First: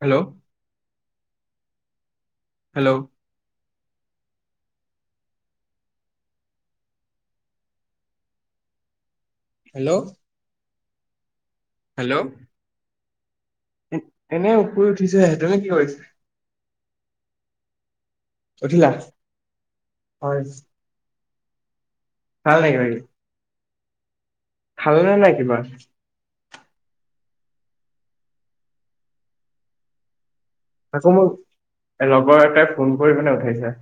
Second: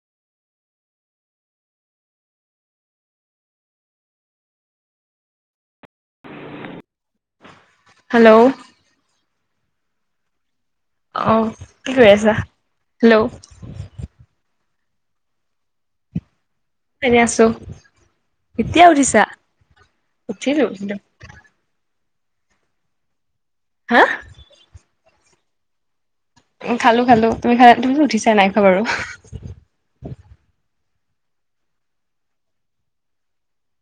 Hello hello hello hello অ, কি কৰি আছা? হেল্ল' এনেই শুই উঠিছোহে, তুমি কি কৰিছা? এনে আছো, এতিয়া উঠিলা উঠিছা হয় উঠিলো কিন্তু [unintelligible] হা খালানে নাই কিবা। খালো খালো, তুমি খালা তুমি উঠিছা নাই খোৱা বাৰু। আকৌ মোক লগৰ এটাই ফোন কৰি মানে উঠাইছে।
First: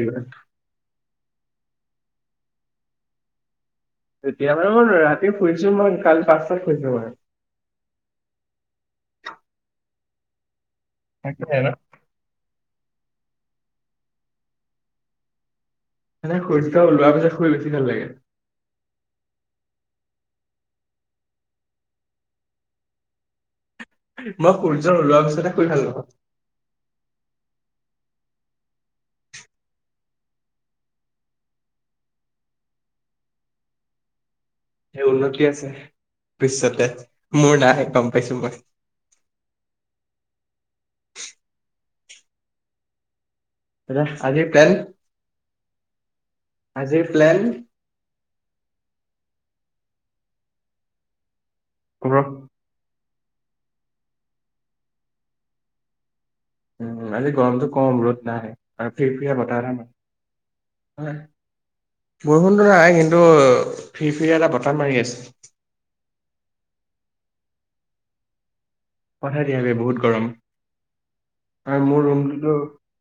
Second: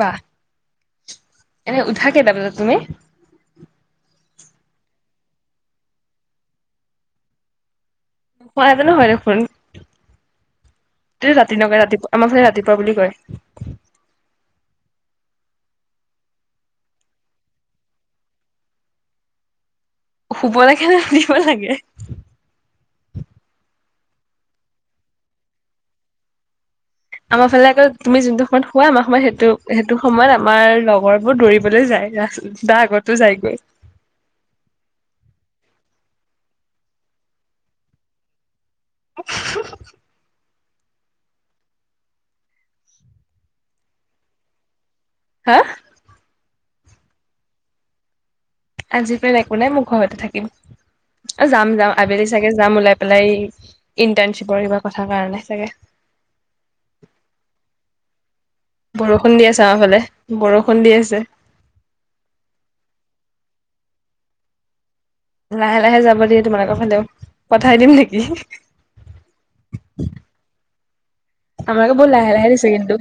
বাহ [unintelligible] এনে উঠা কেইটা বজাত তুমি? তেতিয়া বাৰু মোৰ, ৰাতি শুইছো মই কালি পাঁচটাত শুইছো মানে। নুশুৱাহেতেঁনো হয় দেখোন। তে তাকে ৰাতি ন নকয় ৰাতিপুৱা আমাৰ ফালে ৰাতিপুৱা বুলি কয়। মানে সূৰ্য ওলোৱা পিছত শুই বেছি ভাল লাগে। শুব লাগে নে দিব লাগে। মই সূৰ্য ওলোৱা পিছতে শুই ভাল পাওঁ। আমাৰ ফালে আকৌ তুমি যোনটো সময়ত শুৱাই আমাৰ সময়ত সেইটো সেইটো সময়ত আমাৰ লগৰ বোৰ দৌৰিবলৈ যায়। তাৰ আগতো যাইগৈ। তে উন্নতি আছে ভৱিশ্যতে, মোৰ নাই গম পাইছো মই। [inaudible] [unintelligible] হা আজিৰ প্লেন। আজি প্লেন একো নাই মোৰ ঘৰতে থাকিম। অ' যাম যাম আবেলি চাগে যাম ওলাই। ওলাই ইণ্টাৰ্ণশ্বিপৰ কিবা কথা কাৰণে চাগে। উম আজি গৰমটো কম ৰ'দ নাই আৰু বৰষুণ ফিৰফিৰীয়া দি আছে বতাহো আমাৰ ফালে বৰষুণ দি নাই। আছে হয়, বৰষুণটো নাই কিন্তু ফিৰফিৰিয়া এটা বতাহ মাৰি আছে। লাহে লাহে যাব দিয়া তোমালোকৰ ফালেও, পঠাই দিম নেকি? পঠাই দিয়া বহুত গৰম। আৰু আমাৰকো মোৰ বহুত লাহে লাহে ৰুমটোতো, দিছে কিন্তু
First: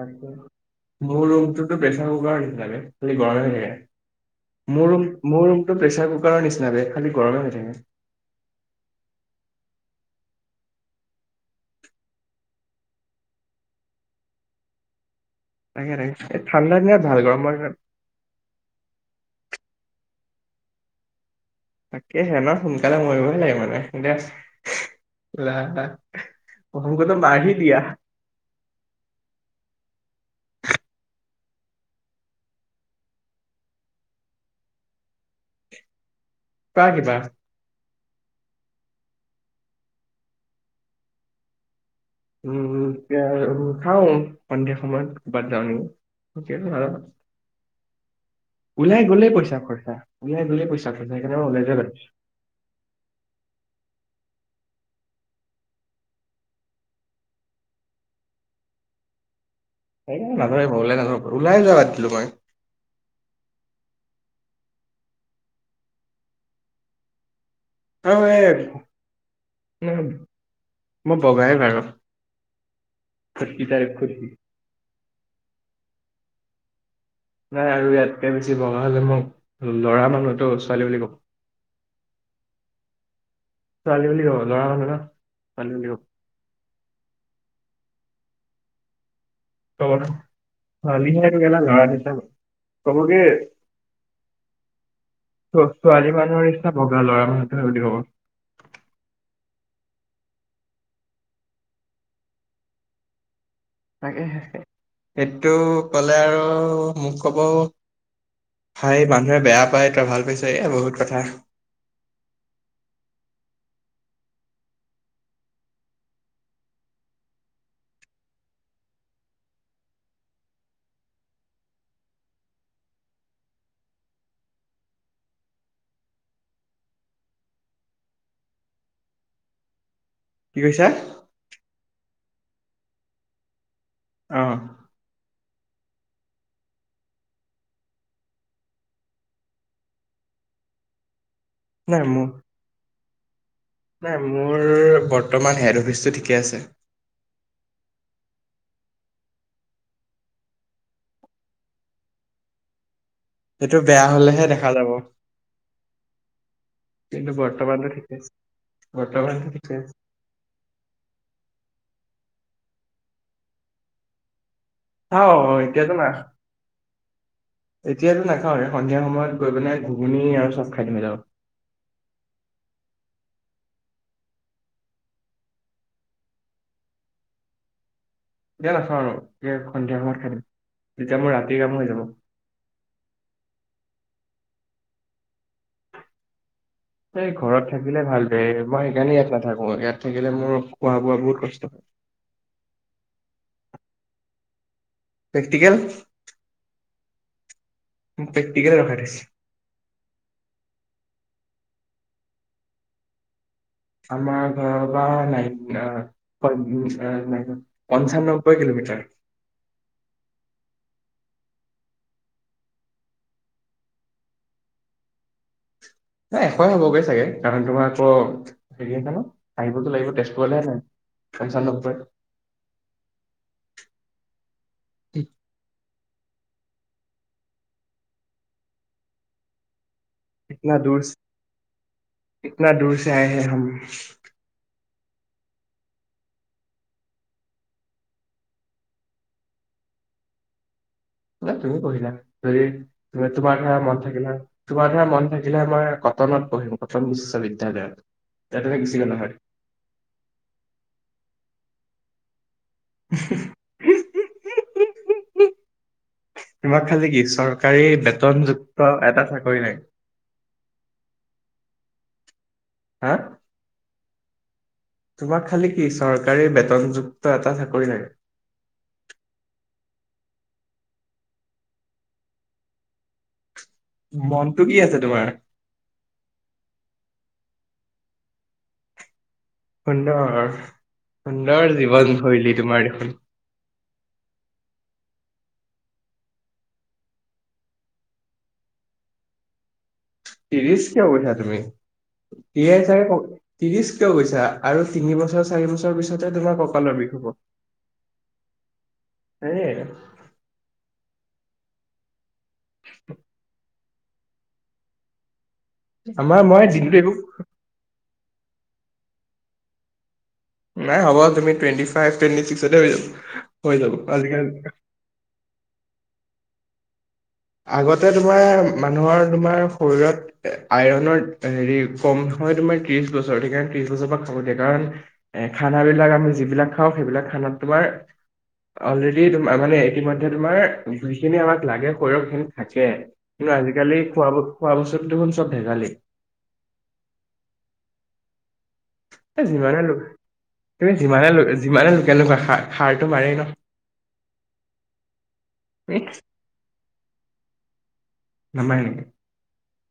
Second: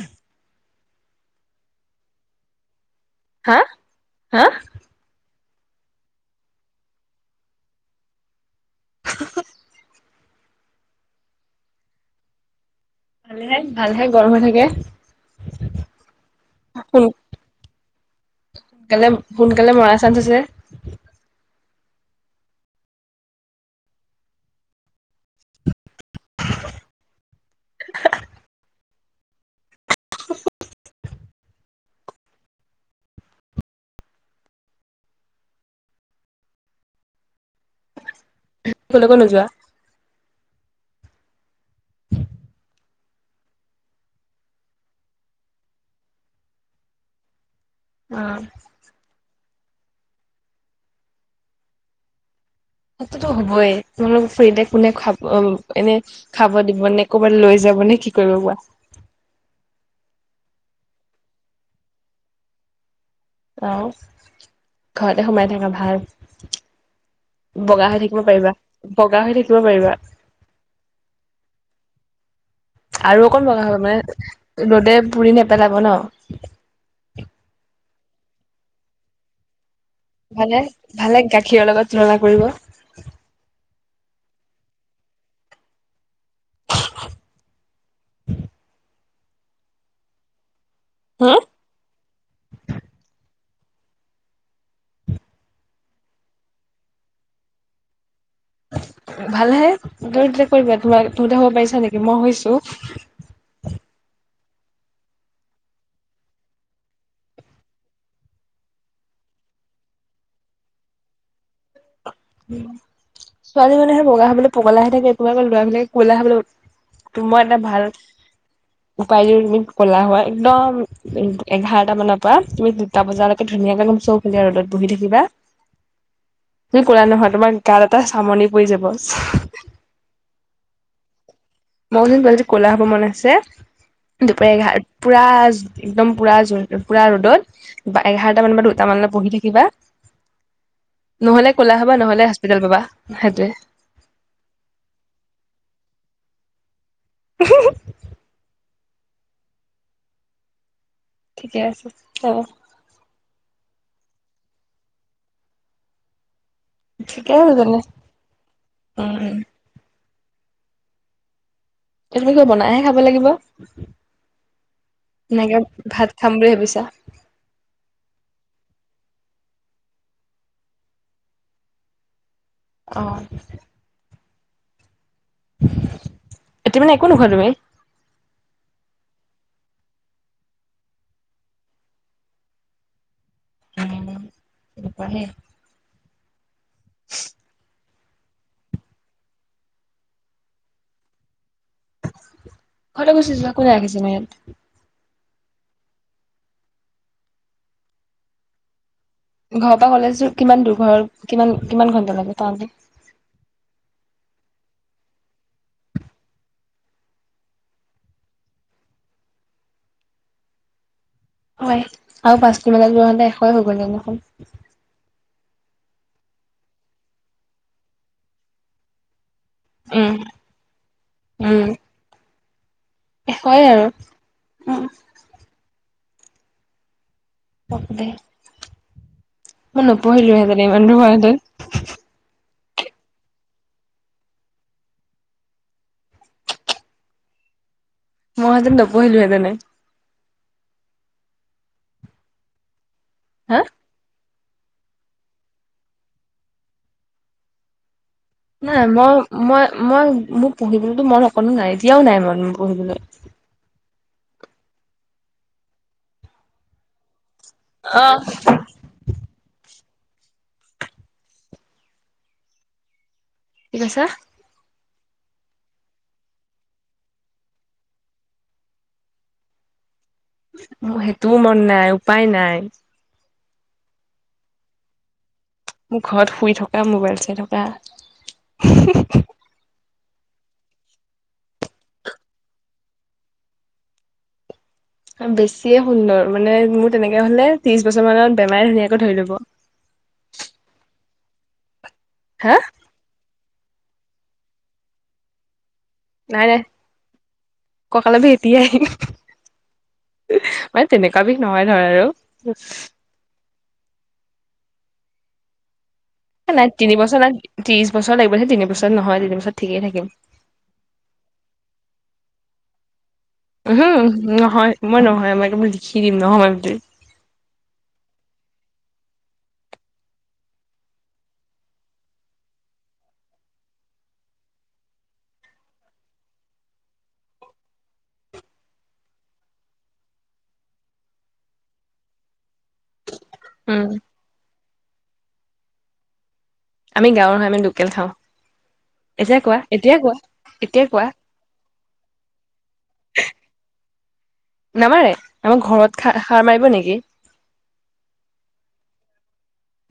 তাকে মোৰ ৰুমটোতো প্ৰেচাৰ কুকাৰৰ নিচিনাকে খালি গৰমে হৈ হা হা থাকে। মোৰ ৰুম মোৰ ৰুমটো প্ৰেচাৰ কুকাৰৰ নিচিনাকে খালি গৰমে হৈ থাকে। [inaudible] ভালেহে ভালহে গৰম হৈ থাকে। তাকে তাকে এই ঠাণ্ডা দিনত ভাল, সোনকালে গৰমৰ দিনত [unintelligible] তাকেহে ইমান সোনকালে মৰিবই লাগে মানে দে ওলা আ। অ, হামকতো মাৰহি দিয়া। পাগিবা কলে ক নো যোৱা উম খাও সন্ধিয়া সময়ত কৰবাত যাওঁ অ ওলাই গ'লেই পইচা গলে পইচা সেইকাৰণে ওলাই য বাৰু সতো হ'বই তোমালোক ফুৰিলেতে কোনে খাব এনে খাব দিব নে ক'বাত লৈ যাব ে কি কৰিব কোৱা ন মই ওলাই নায ওলাই য বাদ দিলো মই আহ ঘৰতে সোমাই থকাা ভাল বগা হৈ আৰু থাকিব এই পাৰিবা বগা হৈ থাকিব পাৰিবা আৰু আৰু অকণ বগা হব মানে ৰ'দে পুৰি নেপেলাব ন নাই আৰু ইয়াতকে বেছি বগা হলে মোক লৰা মানুহটো ভালে ছোৱালী বুলি কব ভালে গাখীৰৰ লগত তুলনা কৰিব ছোৱালী বুলি কব লৰা ছোৱালী বুলি কব [unintelligible] কবালিহ গা নৰা দিছা কব কি ত ছোৱালী মানুহৰ ইচ্ছা বগা লৰা মানুহটোহে বুলি কব [unintelligible] ভালহে তই তেতিয়া কৰিবা তোম তুমতে হ'ব পাৰিছা নেকি মই হৈছো তাকেে এইটো কলে আৰু মোক কব হাই মানুহে বেয়া পায় তই ভাল পাইছ এ বহুত কথা উম ছোৱালী মানুহে বগা হাবলৈ পগাল আহ থে তোমাৰকল ল'ৰাবিলাকে কোৱলা আহাবলৈ তোমাৰ এটা ভাল উপাইোৰ তুমি কলা হয় একদম এঘাৰটা মানৰ পৰা তুমি দুটা বজালৈকে ধৰি ধুনীয়াকে লম চৌফালে ৰ'দত বহি থাকিবা [unintelligible] ত ক নহয় তোমাৰ গাত এটা চামনি পৰি যাব কি কৈছা গ ক'লা হ'ব মন আছে দুপাৰী অ এঘাৰ পুৰা একদম পুৰা জ পুৰা ৰ'দত বা এঘাৰটা মান বা দুটামানলৈ পহি থাকিবা [unintelligible] নহলে ক'লা হবা নাই নহ'লে মোৰ হস্পিতেেল পাবা সেইটোৱে নাই মোৰ বৰ্তমান হেড অফিচটো ঠিকে আছে [unintelligible] ঠিকে আছে হব সটো বেয়া হলেহে দেখা যাব ঠিকে কিন্তু আছে তেনে বৰ্তমানৰ ঠিকে উম বৰ্তমান ঠিকে এই তুমি কৰ বনাইহে খাব লাগিব খাওঁ এনেকে এতিয়াতো না ভাত খাম বুলি ভাবিছা এতিয়াতো নাখাওঁ সন্ধিয়া সময়ত গৈ পাই ঘুগুণী আৰু চব খাই দিমেইিল [unintelligible] অঁ এতিয়া মানে একো নোখোৱা তুমি দিয়া নাচা আৰু এ সন্ধিয়া সময়ত খাইম তেতিয়া মোৰ ৰাতিৰ কাম হৈ যাব উ পঢ়ে এই ঘৰত থাকিলে ভাল দেৰে মই সেইকাৰণে ইয়াত নাথাকো ইয়াত থাকিলে মোৰ খোৱা বোৱা বহুত কষ্ট হয়। ঘৰত গুচিছো কোনে ৰাখিছে ময়াত প্ৰেক্টিকেল পেটিকৰে ৰখা দোইছছে ঘৰৰ পৰা কলেজোৰ কিমান দূৰ ঘৰৰ কিমান কিমান ঘন্টা লাগে পাওঁতে। আমাৰ ঘৰৰ পৰা নাইন পঞ্চানবৈ কিলোমিটাৰ। [inaudible] হয় আৰু পাঁচ কিলোমিটাৰ হতে এশয়ে হৈ গ'ল হেঁতেন দেখোন। ন এশয়ে হ'বগৈ চাগে কাৰণ তোমাৰত হেৰি আছে ন। আহিবতো লাগিব উম তেজপুৰলৈহে নাই পঞ্চা নবৈ। হয় আৰু উম, পতকে। মই নপঢ়িলোহেতেন ইমান, কিতনা দূৰছে আয়া হে হাম, মইতো নপঢ়িলোহেঁতেনে। ন তুমি পঢ়িলা হেতেন যদি হা তোমাৰ মন থাকিলে হ'লে। তোমাৰ ধৰা মন থাকিলে মই কটনত পঢ়িম কটন বিশ্ববিদয়ালয়ত। নাই মই মই মই মোক পঢ়িবলৈতো মন অকণো নাই এতিয়াও নাই মন। বহু দিল। ইমাক খালি কি চৰকাৰী বেতনযুক্ত এটা চাকৰি নাই। হা? কছা। তোমাক খালি কি চৰকাৰী বেতনযুক্ত এটা চাকৰি নাই। সেইটোও মন নাই উপায় নাই। মনটো কি আছে তোমাৰ। মোৰ ঘৰত শুই থকা মোবাইল চাই থকা। সুন্দৰ সুন্দৰ জীৱনশৈলী তোমাৰ দেখোন। বেছিয়ে সুন্দৰ মানে মোৰ তেনেকে হলে ত্ৰিশ বছৰ মানত বেমাৰে ধুনীয়াকে ধৰি লব। তিৰিছ কিয় উঠা তুমি হা তিয়াছাগে? ত্ৰিশ ক পইছা আৰু তিনিবছৰ চাৰি বছৰ। পিছতে নাই তোমাৰ নাই ককালৰ বিষ হব কঁকালৰ বিষ এতিয়াই হে। মানে তেনেকুৱা বিষ নহয় ধৰ আৰু। [unintelligible] আমাৰ মই নাই তিন দিনটো একো বছৰ নাই ত্ৰিশ বছৰ লাগিব সেই তিন বছ নহয় তিন বছৰত ঠিকেই থাকিম। নাই হ'বুি টুৱেটি ফাইভ টুৱেণ্টি ছিক্স হৈ যাব। হৈ যাব হম আজিকালি নহয় মই নহয় আমাক বুলিোল লিখি দিম নহয়ই বো। আগতে তোমাৰ মানুহৰ তোমাৰ শৰীৰত আইৰনৰ হেৰি কম। হয় তোমাৰ ত্ৰিশ বছৰ সেইকাৰণে ত্ৰিশ বছৰ পৰা খাব দিয়া কাৰণ এ খানা বিলাক আমি যিবিলাক খাওঁ সেইবিলাক। মাৰ অলৰেড মানে ইতিমধে তোমাৰ যিখিনি আমাক লাগে। শ হেন থাকে কিন্তু উম আজিকালি খোৱা ব খোৱা বস্তুটো হে চব ভেজালী। আমি গাঁৱৰ হয় মানে লোকেল খাওঁ, এতিয়া এ কোৱা যিমানে লো এতিয়াই কোৱা এতিয়া তুমি কোৱা যিমানে, যিমানে লোকেল নোখোৱা সাৰটো মাৰেই ন'। নামাৰে আমাৰ তুমি ঘৰত সা-সাৰ মাৰিব নেকি? নামাৰে নেকি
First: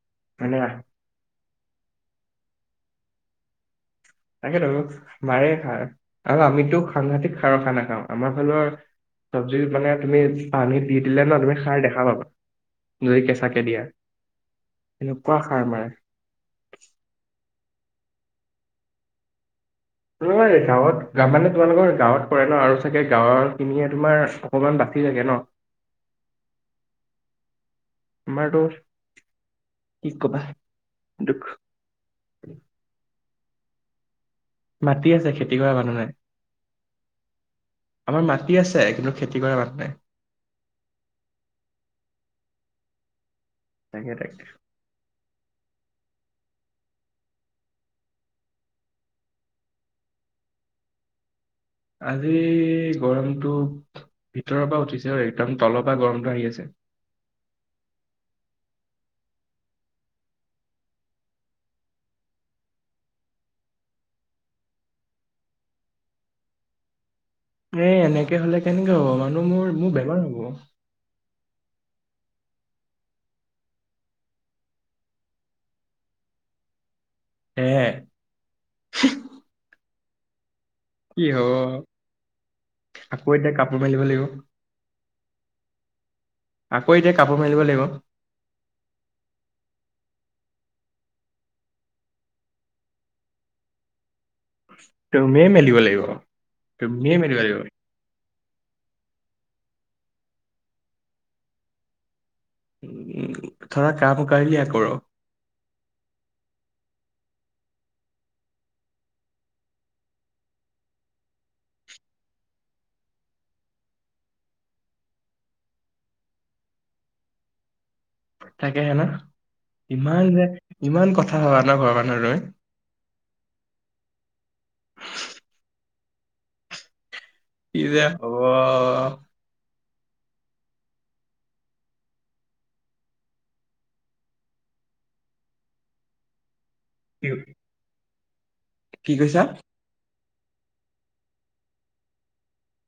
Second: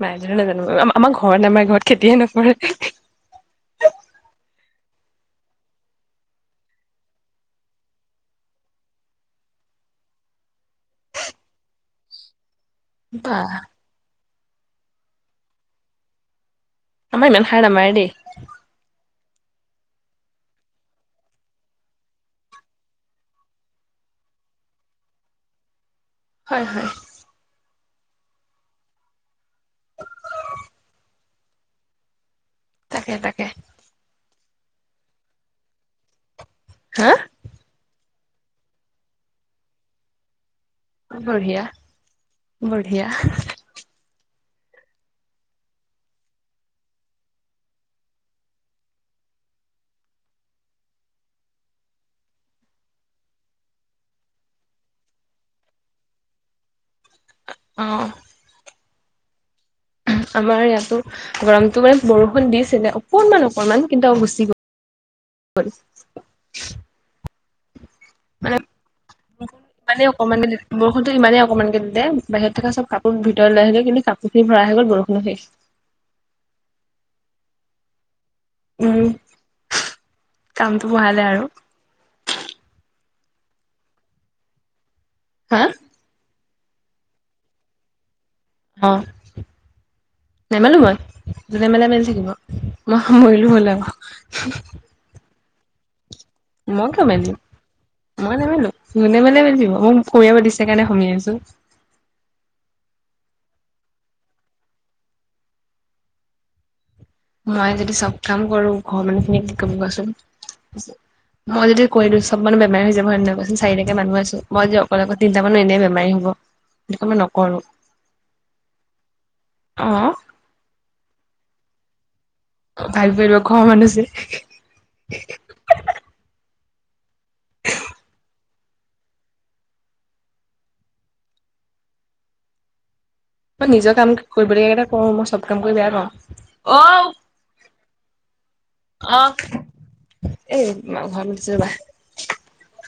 মইতো মানে নাজানো আমাৰ ঘৰ নামাৰ ঘৰত খেতিয়ে নপৰে। তাকেতো মাৰে খাৰ আৰু আমিতো সাংঘাতিক সাৰৰ খানা খাওঁ আমাৰ ফালৰ চবজি মানে তুমি পানী দি দিলে ন' তুমি খাৰ দেখা পাবা। যদি বাহ কেঁচাকে দিয়া এনেকুৱা সাৰ মাৰে। আমাৰ ইমান সাৰ নামেৰে দেই। ত গাঁৱত মানে তোমালোকৰ গাঁৱত কৰে ন' আৰু চাগে গাঁৱৰ খিনিয়ে তোমাৰ অকণমান [unintelligible] থাকে ন'। হয়-হয়। তোমাৰ তোৰ কি কবা দুখ। তাকে তাকে। মাটি আছে। খেতি কৰা মানুহ নাই। হা আমাৰ মাটি আছে কিন্তু খেতি কৰা মানু নাই বঢ়িয়া বঢ়িয়া তাকে তাকে আজি গৰমটো ভিতৰৰ পৰা উঠিছে আৰু একদম তলৰ পৰা গৰমটো আহি আছে। অ' আমাৰ ইয়াতো গৰমটো মানে বৰষুণ দিছিলে অকণমান অকণমান কিন্তু গুচি গ' [inaudible] এ এনেকে হলে মানে কেনেকে হ'ব মানুহ বৰ মোৰ মোৰ ইমানে বেমাৰ হ'ব অকনমানকে বৰষুণতো ইমানে অকমানকে দিছে বাহিৰত থকা চব কাপোৰ ভিতৰ লৈ আহিল কিন্তু কাপোৰখিনি ভৰা আহি গ'ল বৰষুণ শেষ হে এ উম কামটো কি বহালে আৰু হ'ব আকৌ এতিয়া কাপোৰ পিন্ধিব লাগিব হা আকৌ এতিয়া কাপোৰ মেলিব লাগিব অহ নেমেলো মই যোনে মেলে মেলি থাকিব মই সামৰিলো হ'ল আৰু [inaudible] অহ তুমি এই মেলিব লাগিব তুমি এই মেলিব লাগিব উ থৰা কাম কৰলিয়া কৰো মই যদি চব কাম কৰো ঘৰৰ মানুহ খিনি কি কব কোৱাচোন মই যদি কৈলো চব মানে বেমাৰ হৈ যাবনেক কৈচ চাৰিটাকে মানুহ আছো মই যদি অকল লগ তিনি মানৰ এনে বেমাৰ হব মে নকৰো থাকে হে ন অ ইমান যে ইমান কথা হবা ন ঘৰ মানু্হ ৰৈ ভাবিব লাগিব ঘৰৰ মানুহ যে কি যে হ'ব মই নিজৰ কাম কৰিবলগা কেইটা কৰো মই চব কাম কৰি বেয়া পাওঁ অ' কি হ'ল কি অ কৈছা এই মা ঘৰত মাতিছে ৰবা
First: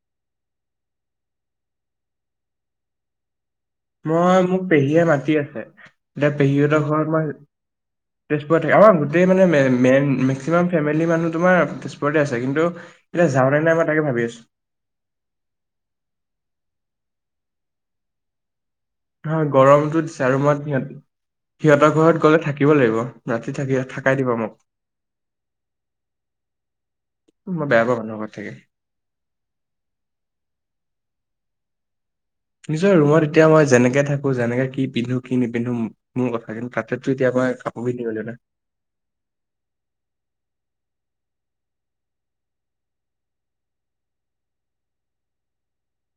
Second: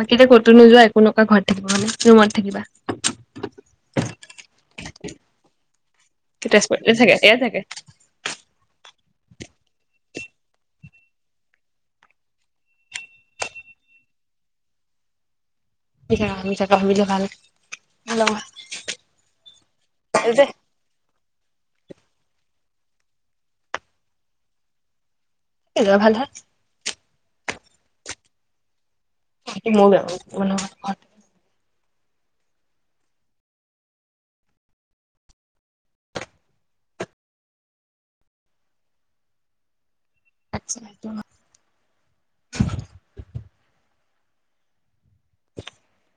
বাকী এতিয়া ক'তো নোযোৱা একো নোকোৱা ঘৰত থাকিব মানে ৰুমত থাকিবা মই মোক পেহীয়ে মাতি আছে এতিয়া পেহীহঁতৰ তেজপুৰতে ঘৰত থাকে মই ইয়াত থাকে তেজপুৰ থাকে গোটেই মানে মে- মে মেক্সিমাম ফেমিলি মানুহ তোমাৰ তেজপুৰতে আছে কিন্তু এতিয়া যাওঁ নে নাই মই তাকে ভাবি তেজপুৰত থাকে থিক ভাবি থাকা ভাবি থাকা হেল্লৌ হা গৰমতো জাৰু মাত সিহঁতে সিহঁতৰ ঘৰত গ'লে থাকিব লাগিব ৰাতি থাকি থাকাই দিবা মোক এ ল'ৰা ভাল হে মই বেয়া পাওঁ মানহৰ ঘৰত থাকি ময়ো বেয়া পাওঁ মানুহৰ ঘৰত নিজৰ ৰুমত এতিয়া মই যেনেকে থাকো যেনেকে কি পিন্ধো কি নিপিন্ধো মোৰ কথা কিন্তু তাতেতো এতিয়া বাই কাপোৰ পিন্ধিব লাগিব ন আছা আ [inaudible]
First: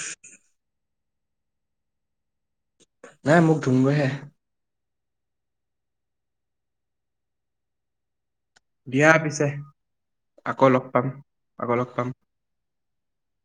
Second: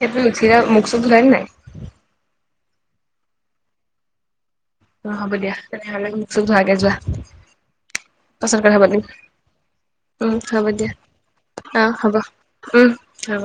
সব উঠিলা মুখ চুখ ধুলানে নাই নাই মোক ধুগৈহে অ হ'ব দিয়া তেনেহলে মোক চোক ধুৱাগে যোৱা। পাচত কথা পাতিম, দিয়া পিছে উম হব আকৌ লগ দিয়া পাম। আকৌ লগ পাম। হ'ব দিয়া অ হ'ব। হব।